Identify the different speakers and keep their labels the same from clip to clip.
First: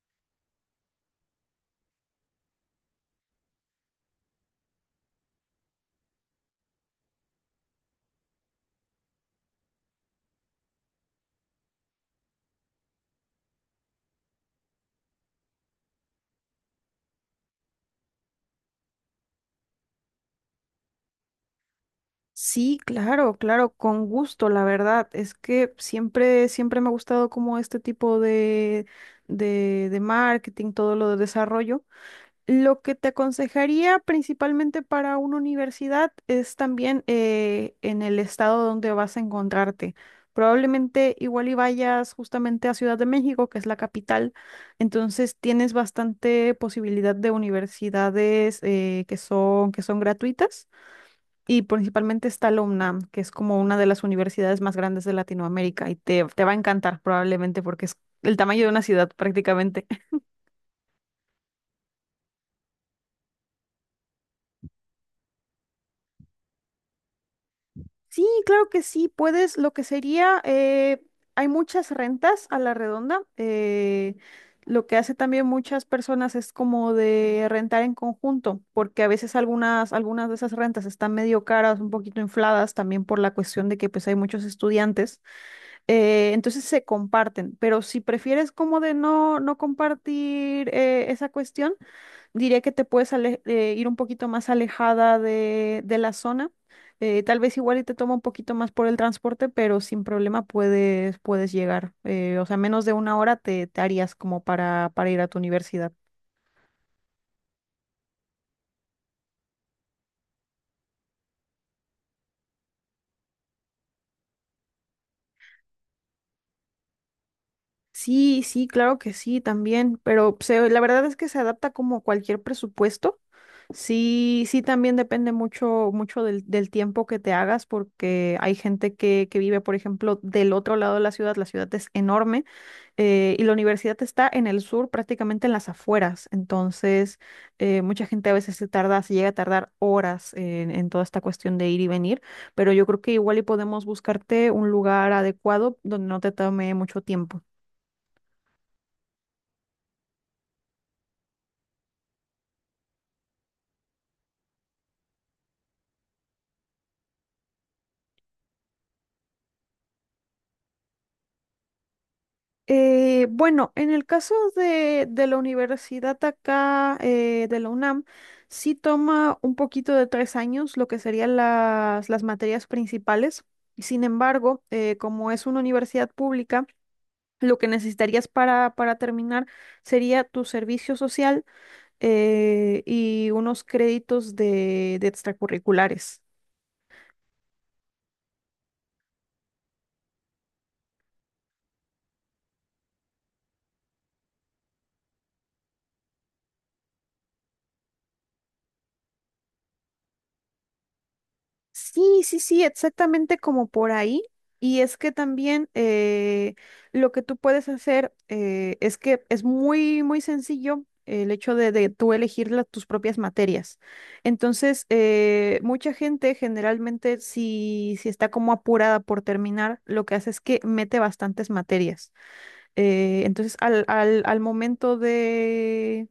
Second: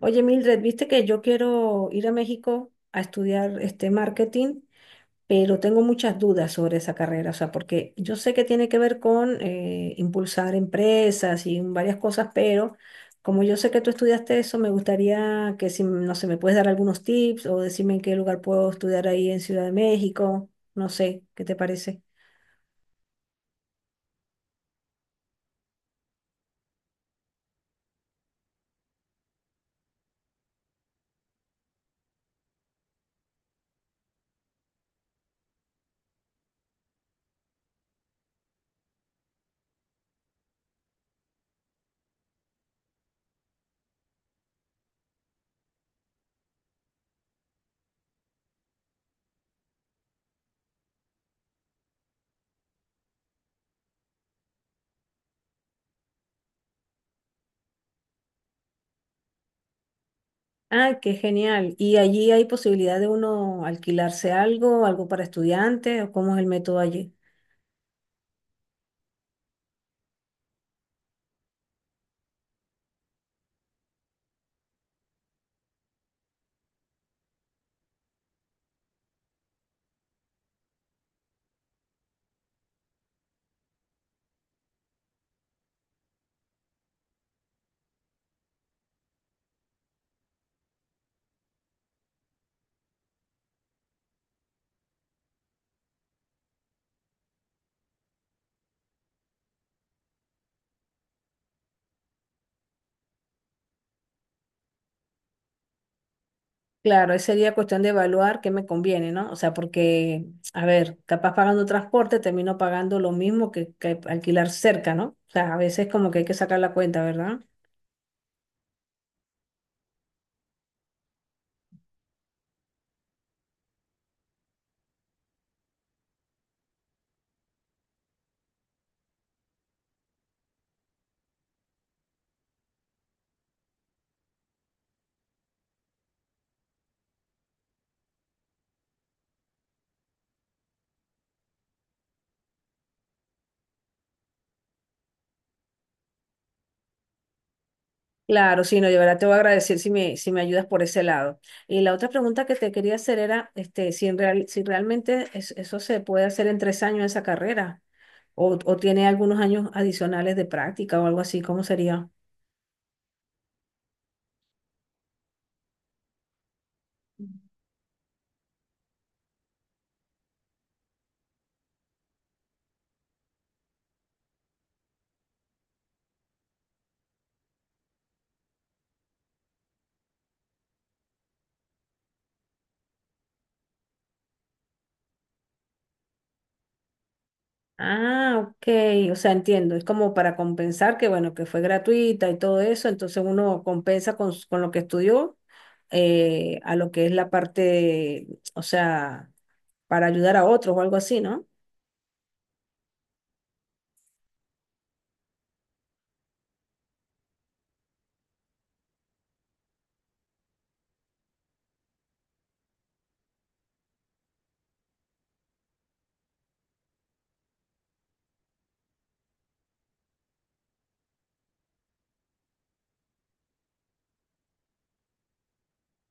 Speaker 1: Oye, Mildred, viste que yo quiero ir a México a estudiar este marketing, pero tengo muchas dudas sobre esa carrera, o sea, porque yo sé que tiene que ver con impulsar empresas y varias cosas, pero como yo sé que tú estudiaste eso, me gustaría que si, no sé, me puedes dar algunos tips o decirme en qué lugar puedo estudiar ahí en Ciudad de México, no sé, ¿qué te parece?
Speaker 2: Sí, claro, claro, con gusto, la verdad. Es que siempre, siempre me ha gustado como este tipo de marketing, todo lo de desarrollo. Lo que te aconsejaría principalmente para una universidad es también en el estado donde vas a encontrarte. Probablemente igual y vayas justamente a Ciudad de México, que es la capital, entonces tienes bastante posibilidad de universidades que son gratuitas y principalmente está la UNAM, que es como una de las universidades más grandes de Latinoamérica y te va a encantar probablemente porque es el tamaño de una ciudad prácticamente.
Speaker 1: Ah, qué genial. ¿Y allí hay posibilidad de uno alquilarse algo para estudiantes o cómo es el método allí?
Speaker 2: Sí, claro que sí, puedes, lo que sería, hay muchas rentas a la redonda. Lo que hace también muchas personas es como de rentar en conjunto, porque a veces algunas de esas rentas están medio caras, un poquito infladas también por la cuestión de que pues hay muchos estudiantes. Entonces se comparten, pero si prefieres como de no, no compartir esa cuestión, diría que te puedes ir un poquito más alejada de la zona. Tal vez igual y te toma un poquito más por el transporte, pero sin problema puedes, puedes llegar. O sea, menos de una hora te harías como para ir a tu universidad.
Speaker 1: Claro, ahí sería cuestión de evaluar qué me conviene, ¿no? O sea, porque, a ver, capaz pagando transporte termino pagando lo mismo que alquilar cerca, ¿no? O sea, a veces como que hay que sacar la cuenta, ¿verdad?
Speaker 2: Sí, sí, claro que sí, también, pero la verdad es que se adapta como cualquier presupuesto. Sí, sí, también depende mucho, mucho del tiempo que te hagas, porque hay gente que vive, por ejemplo, del otro lado de la ciudad es enorme, y la universidad está en el sur, prácticamente en las afueras, entonces mucha gente a veces se tarda, se llega a tardar horas en toda esta cuestión de ir y venir, pero yo creo que igual y podemos buscarte un lugar adecuado donde no te tome mucho tiempo.
Speaker 1: Claro, sí, no, yo verdad te voy a agradecer si me ayudas por ese lado. Y la otra pregunta que te quería hacer era, este, si realmente eso se puede hacer en 3 años esa carrera, o tiene algunos años adicionales de práctica o algo así, ¿cómo sería?
Speaker 2: Bueno, en el caso de la universidad acá, de la UNAM, sí toma un poquito de 3 años lo que serían las materias principales. Sin embargo, como es una universidad pública, lo que necesitarías para terminar sería tu servicio social y unos créditos de extracurriculares.
Speaker 1: Ah, ok, o sea, entiendo, es como para compensar que, bueno, que fue gratuita y todo eso, entonces uno compensa con lo que estudió a lo que es la parte, o sea, para ayudar a otros o algo así, ¿no?
Speaker 2: Sí, sí, sí, exactamente como por ahí. Y es que también lo que tú puedes hacer es que es muy, muy sencillo el hecho de tú elegir tus propias materias. Entonces, mucha gente generalmente si, si está como apurada por terminar, lo que hace es que mete bastantes materias. Entonces, al momento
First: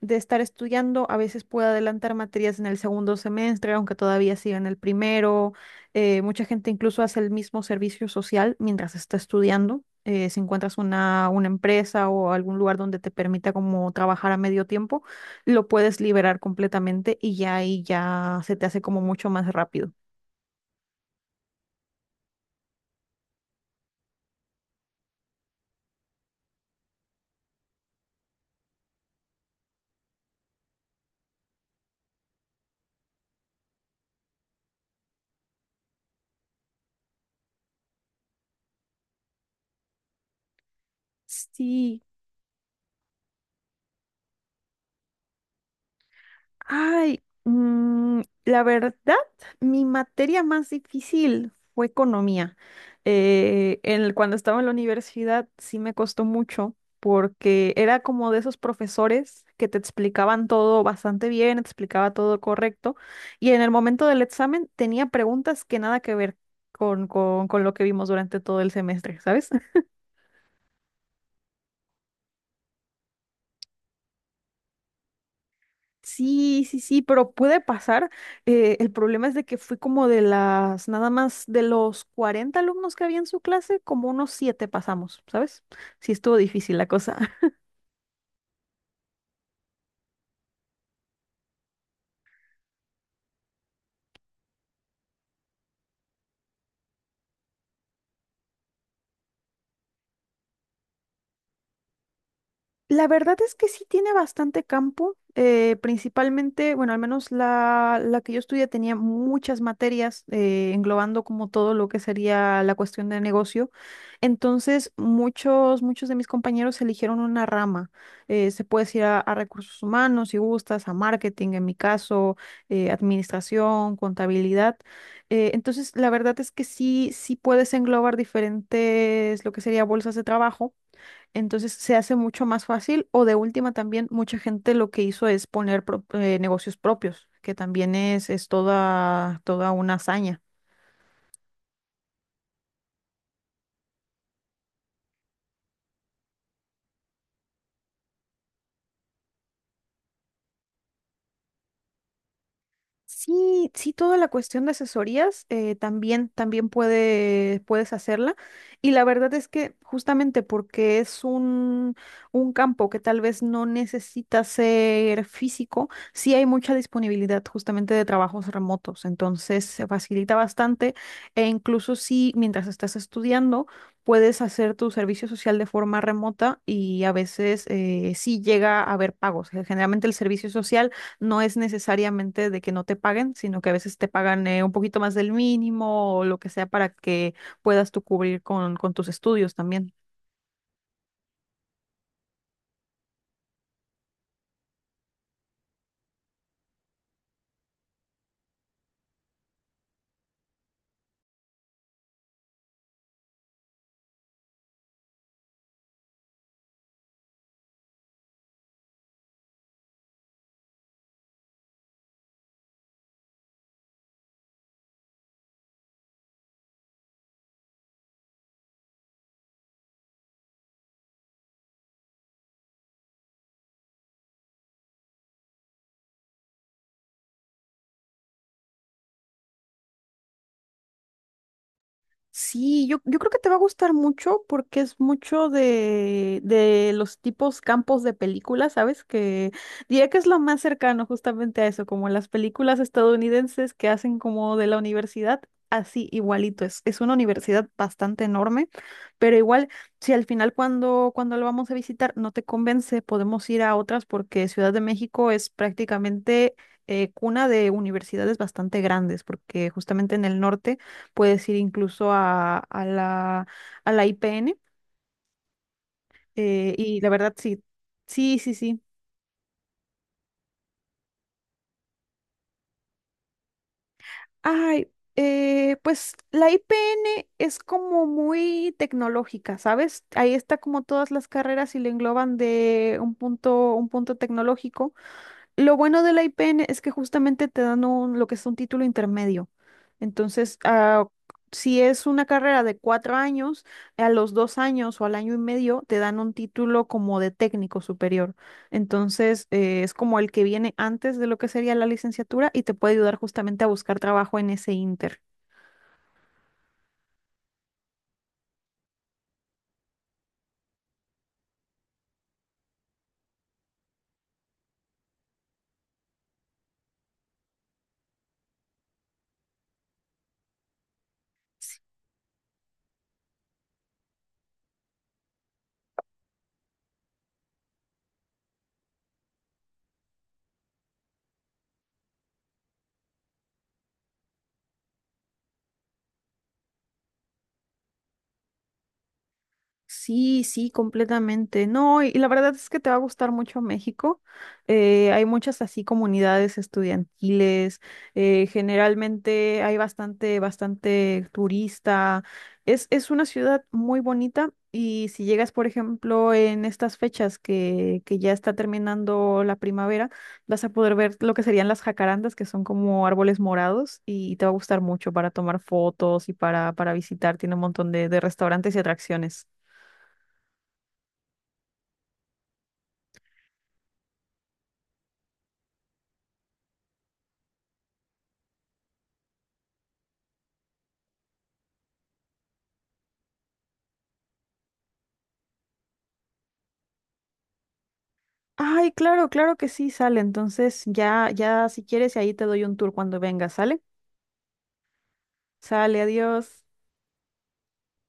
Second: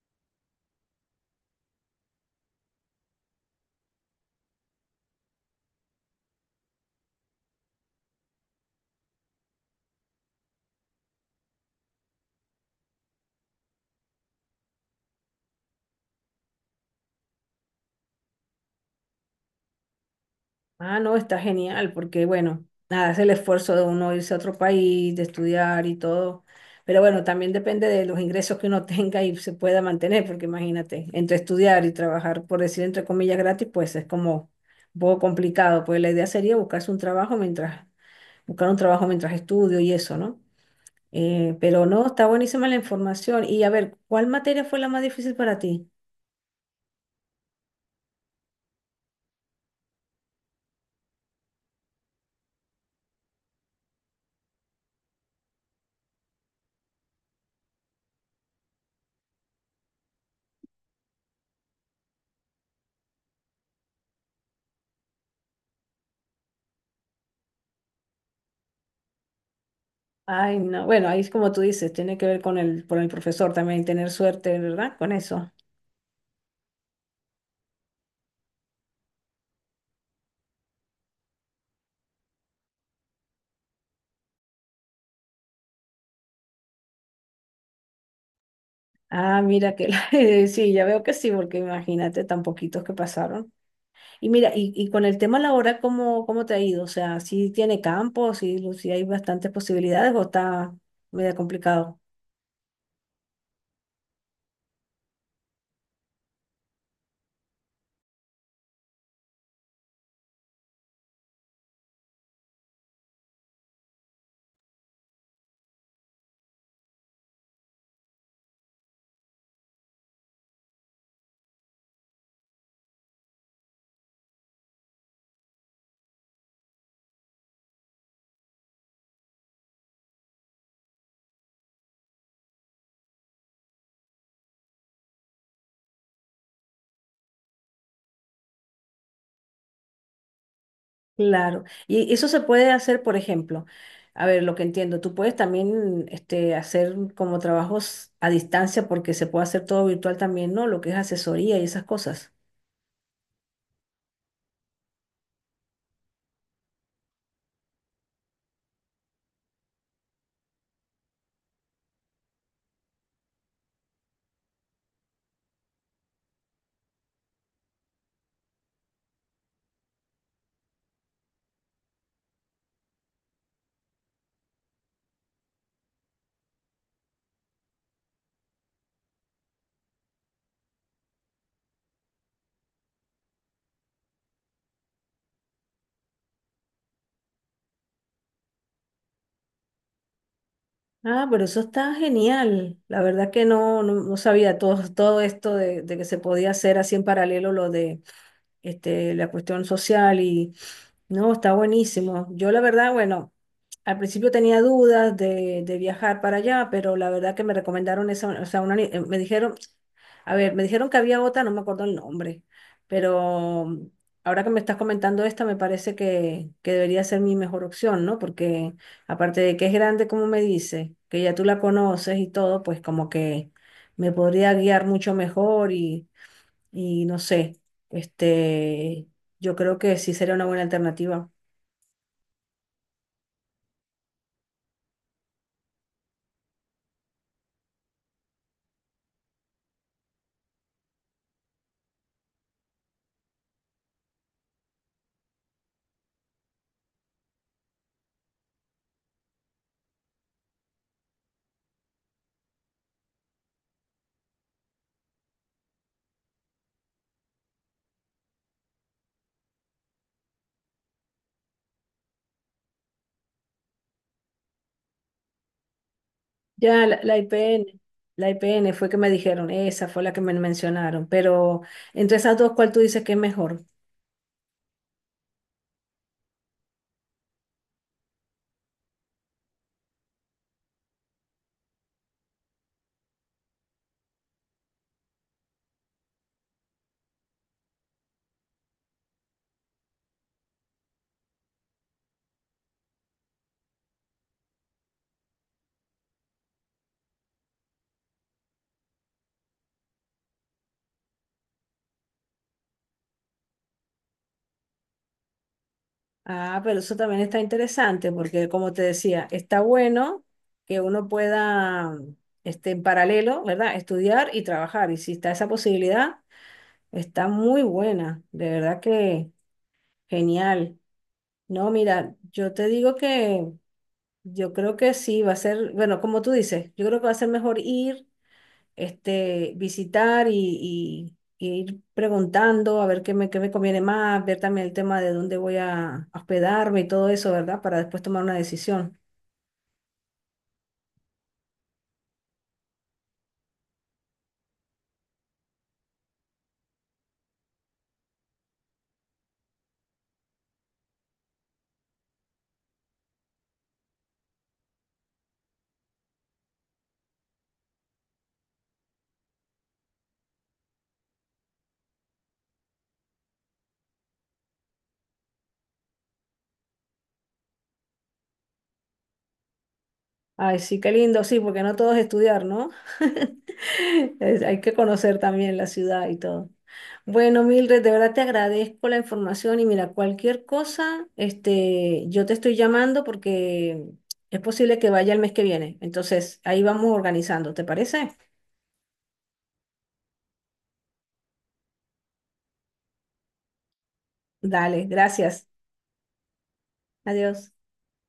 Speaker 2: de estar estudiando, a veces puedo adelantar materias en el segundo semestre, aunque todavía siga en el primero. Mucha gente incluso hace el mismo servicio social mientras está estudiando. Si encuentras una empresa o algún lugar donde te permita como trabajar a medio tiempo, lo puedes liberar completamente y ya ahí ya se te hace como mucho más rápido.
Speaker 1: Ah, no, está genial, porque bueno, nada, es el esfuerzo de uno irse a otro país, de estudiar y todo. Pero bueno, también depende de los ingresos que uno tenga y se pueda mantener, porque imagínate, entre estudiar y trabajar, por decir entre comillas gratis, pues es como un poco complicado. Pues la idea sería buscar un trabajo mientras estudio y eso, ¿no? Pero
Speaker 2: Sí.
Speaker 1: no, está buenísima la información. Y a ver, ¿cuál materia fue la más difícil para ti?
Speaker 2: Ay, la verdad, mi materia más difícil fue economía. Cuando estaba en la universidad sí me costó mucho porque era como de esos profesores que te explicaban todo bastante bien, te explicaba todo correcto y en el momento del examen tenía preguntas que nada que ver con lo que vimos durante todo el semestre, ¿sabes?
Speaker 1: Ay, no, bueno, ahí es como tú dices, tiene que ver con el profesor también, tener suerte, ¿verdad? Con eso.
Speaker 2: Sí, sí, sí, pero puede pasar. El problema es de que fui como de las, nada más de los 40 alumnos que había en su clase, como unos 7 pasamos, ¿sabes? Sí, estuvo difícil la cosa.
Speaker 1: Ah, mira que sí, ya veo que sí, porque imagínate tan poquitos que pasaron. Y mira, y con el tema laboral, ¿cómo te ha ido? O sea, ¿sí tiene campo, sí, sí hay bastantes posibilidades o está medio complicado?
Speaker 2: La verdad es que sí tiene bastante campo, principalmente, bueno, al menos la que yo estudié tenía muchas materias englobando como todo lo que sería la cuestión de negocio. Entonces, muchos de mis compañeros eligieron una rama. Se puede ir a recursos humanos, si gustas, a marketing, en mi caso, administración, contabilidad. Entonces, la verdad es que sí, sí puedes englobar diferentes, lo que sería bolsas de trabajo, entonces se hace mucho más fácil o de última también mucha gente lo que hizo es poner negocios propios, que también es toda, toda una hazaña.
Speaker 1: Claro. Y eso se puede hacer, por ejemplo, a ver, lo que entiendo, tú puedes también este, hacer como trabajos a distancia porque se puede hacer todo virtual también, ¿no? Lo que es asesoría y esas cosas.
Speaker 2: Sí, sí, toda la cuestión de asesorías también, también puede, puedes hacerla. Y la verdad es que justamente porque es un campo que tal vez no necesita ser físico, sí hay mucha disponibilidad justamente de trabajos remotos. Entonces se facilita bastante e incluso si mientras estás estudiando puedes hacer tu servicio social de forma remota y a veces sí llega a haber pagos. Generalmente el servicio social no es necesariamente de que no te paguen, sino que a veces te pagan un poquito más del mínimo o lo que sea para que puedas tú cubrir con tus estudios también.
Speaker 1: Ah, pero eso está genial. La verdad que no sabía todo esto de que se podía hacer así en paralelo lo de este, la cuestión social y no, está buenísimo. Yo la verdad, bueno. Al principio tenía dudas de viajar para allá, pero la verdad que me recomendaron esa, o sea, me dijeron, a ver, me dijeron que había otra, no me acuerdo el nombre, pero ahora que me estás comentando esta, me parece que debería ser mi mejor opción, ¿no? Porque aparte de que es grande, como me dice, que ya tú la conoces y todo, pues como que me podría guiar mucho mejor y no sé, este, yo creo que sí sería una buena alternativa.
Speaker 2: Sí, yo creo que te va a gustar mucho porque es mucho de los tipos campos de películas, ¿sabes? Que diría que es lo más cercano justamente a eso, como las películas estadounidenses que hacen como de la universidad, así igualito. Es una universidad bastante enorme, pero igual, si al final cuando, cuando lo vamos a visitar no te convence, podemos ir a otras porque Ciudad de México es prácticamente... cuna de universidades bastante grandes, porque justamente en el norte puedes ir incluso a la IPN.
Speaker 1: Ya,
Speaker 2: Y la
Speaker 1: la
Speaker 2: verdad, sí,
Speaker 1: IPN, la
Speaker 2: sí, sí,
Speaker 1: IPN
Speaker 2: sí.
Speaker 1: fue que me dijeron, esa fue la que me mencionaron, pero entre esas dos, ¿cuál tú dices que es mejor?
Speaker 2: Ay, pues la IPN es como muy tecnológica, ¿sabes? Ahí está como todas las carreras y le engloban de un punto tecnológico. Lo bueno de la IPN es que justamente te dan lo que es un título intermedio. Entonces, ah, si es una carrera de 4 años, a los 2 años o al año y medio te dan un título como de técnico superior. Entonces, es como el que viene antes de lo que sería la licenciatura y te puede ayudar justamente a buscar trabajo en ese inter.
Speaker 1: Ah, pero eso también está interesante porque, como te decía, está bueno que uno pueda, este, en paralelo, ¿verdad? Estudiar y trabajar. Y si está esa posibilidad, está muy buena, de verdad que genial. No, mira, yo te digo que yo creo que sí, va a ser, bueno, como tú dices, yo creo que va a ser mejor ir. Este, visitar y ir preguntando a ver qué me conviene más, ver también el tema de dónde voy a hospedarme y todo eso, ¿verdad? Para después tomar una decisión.
Speaker 2: Sí, sí, completamente. No, y la verdad es que te va a gustar mucho México. Hay muchas así comunidades estudiantiles. Generalmente hay bastante, bastante turista. Es una ciudad muy bonita y si llegas, por ejemplo, en estas fechas que ya está terminando la primavera, vas a poder ver lo que serían las jacarandas, que son como árboles morados, y te va a gustar mucho para tomar fotos y para visitar. Tiene un montón de restaurantes y atracciones.
Speaker 1: Ay, sí, qué lindo, sí, porque no todo es estudiar, ¿no? Hay que conocer también la ciudad y todo. Bueno, Mildred, de verdad te agradezco la información y mira, cualquier cosa, este, yo te estoy llamando porque es posible que vaya el mes que viene. Entonces, ahí vamos organizando, ¿te parece?
Speaker 2: Ay, claro, claro que sí, sale. Entonces, ya, ya si quieres, ahí te doy un tour cuando vengas, ¿sale?
Speaker 1: Dale, gracias.
Speaker 2: Sale, adiós.
Speaker 1: Adiós.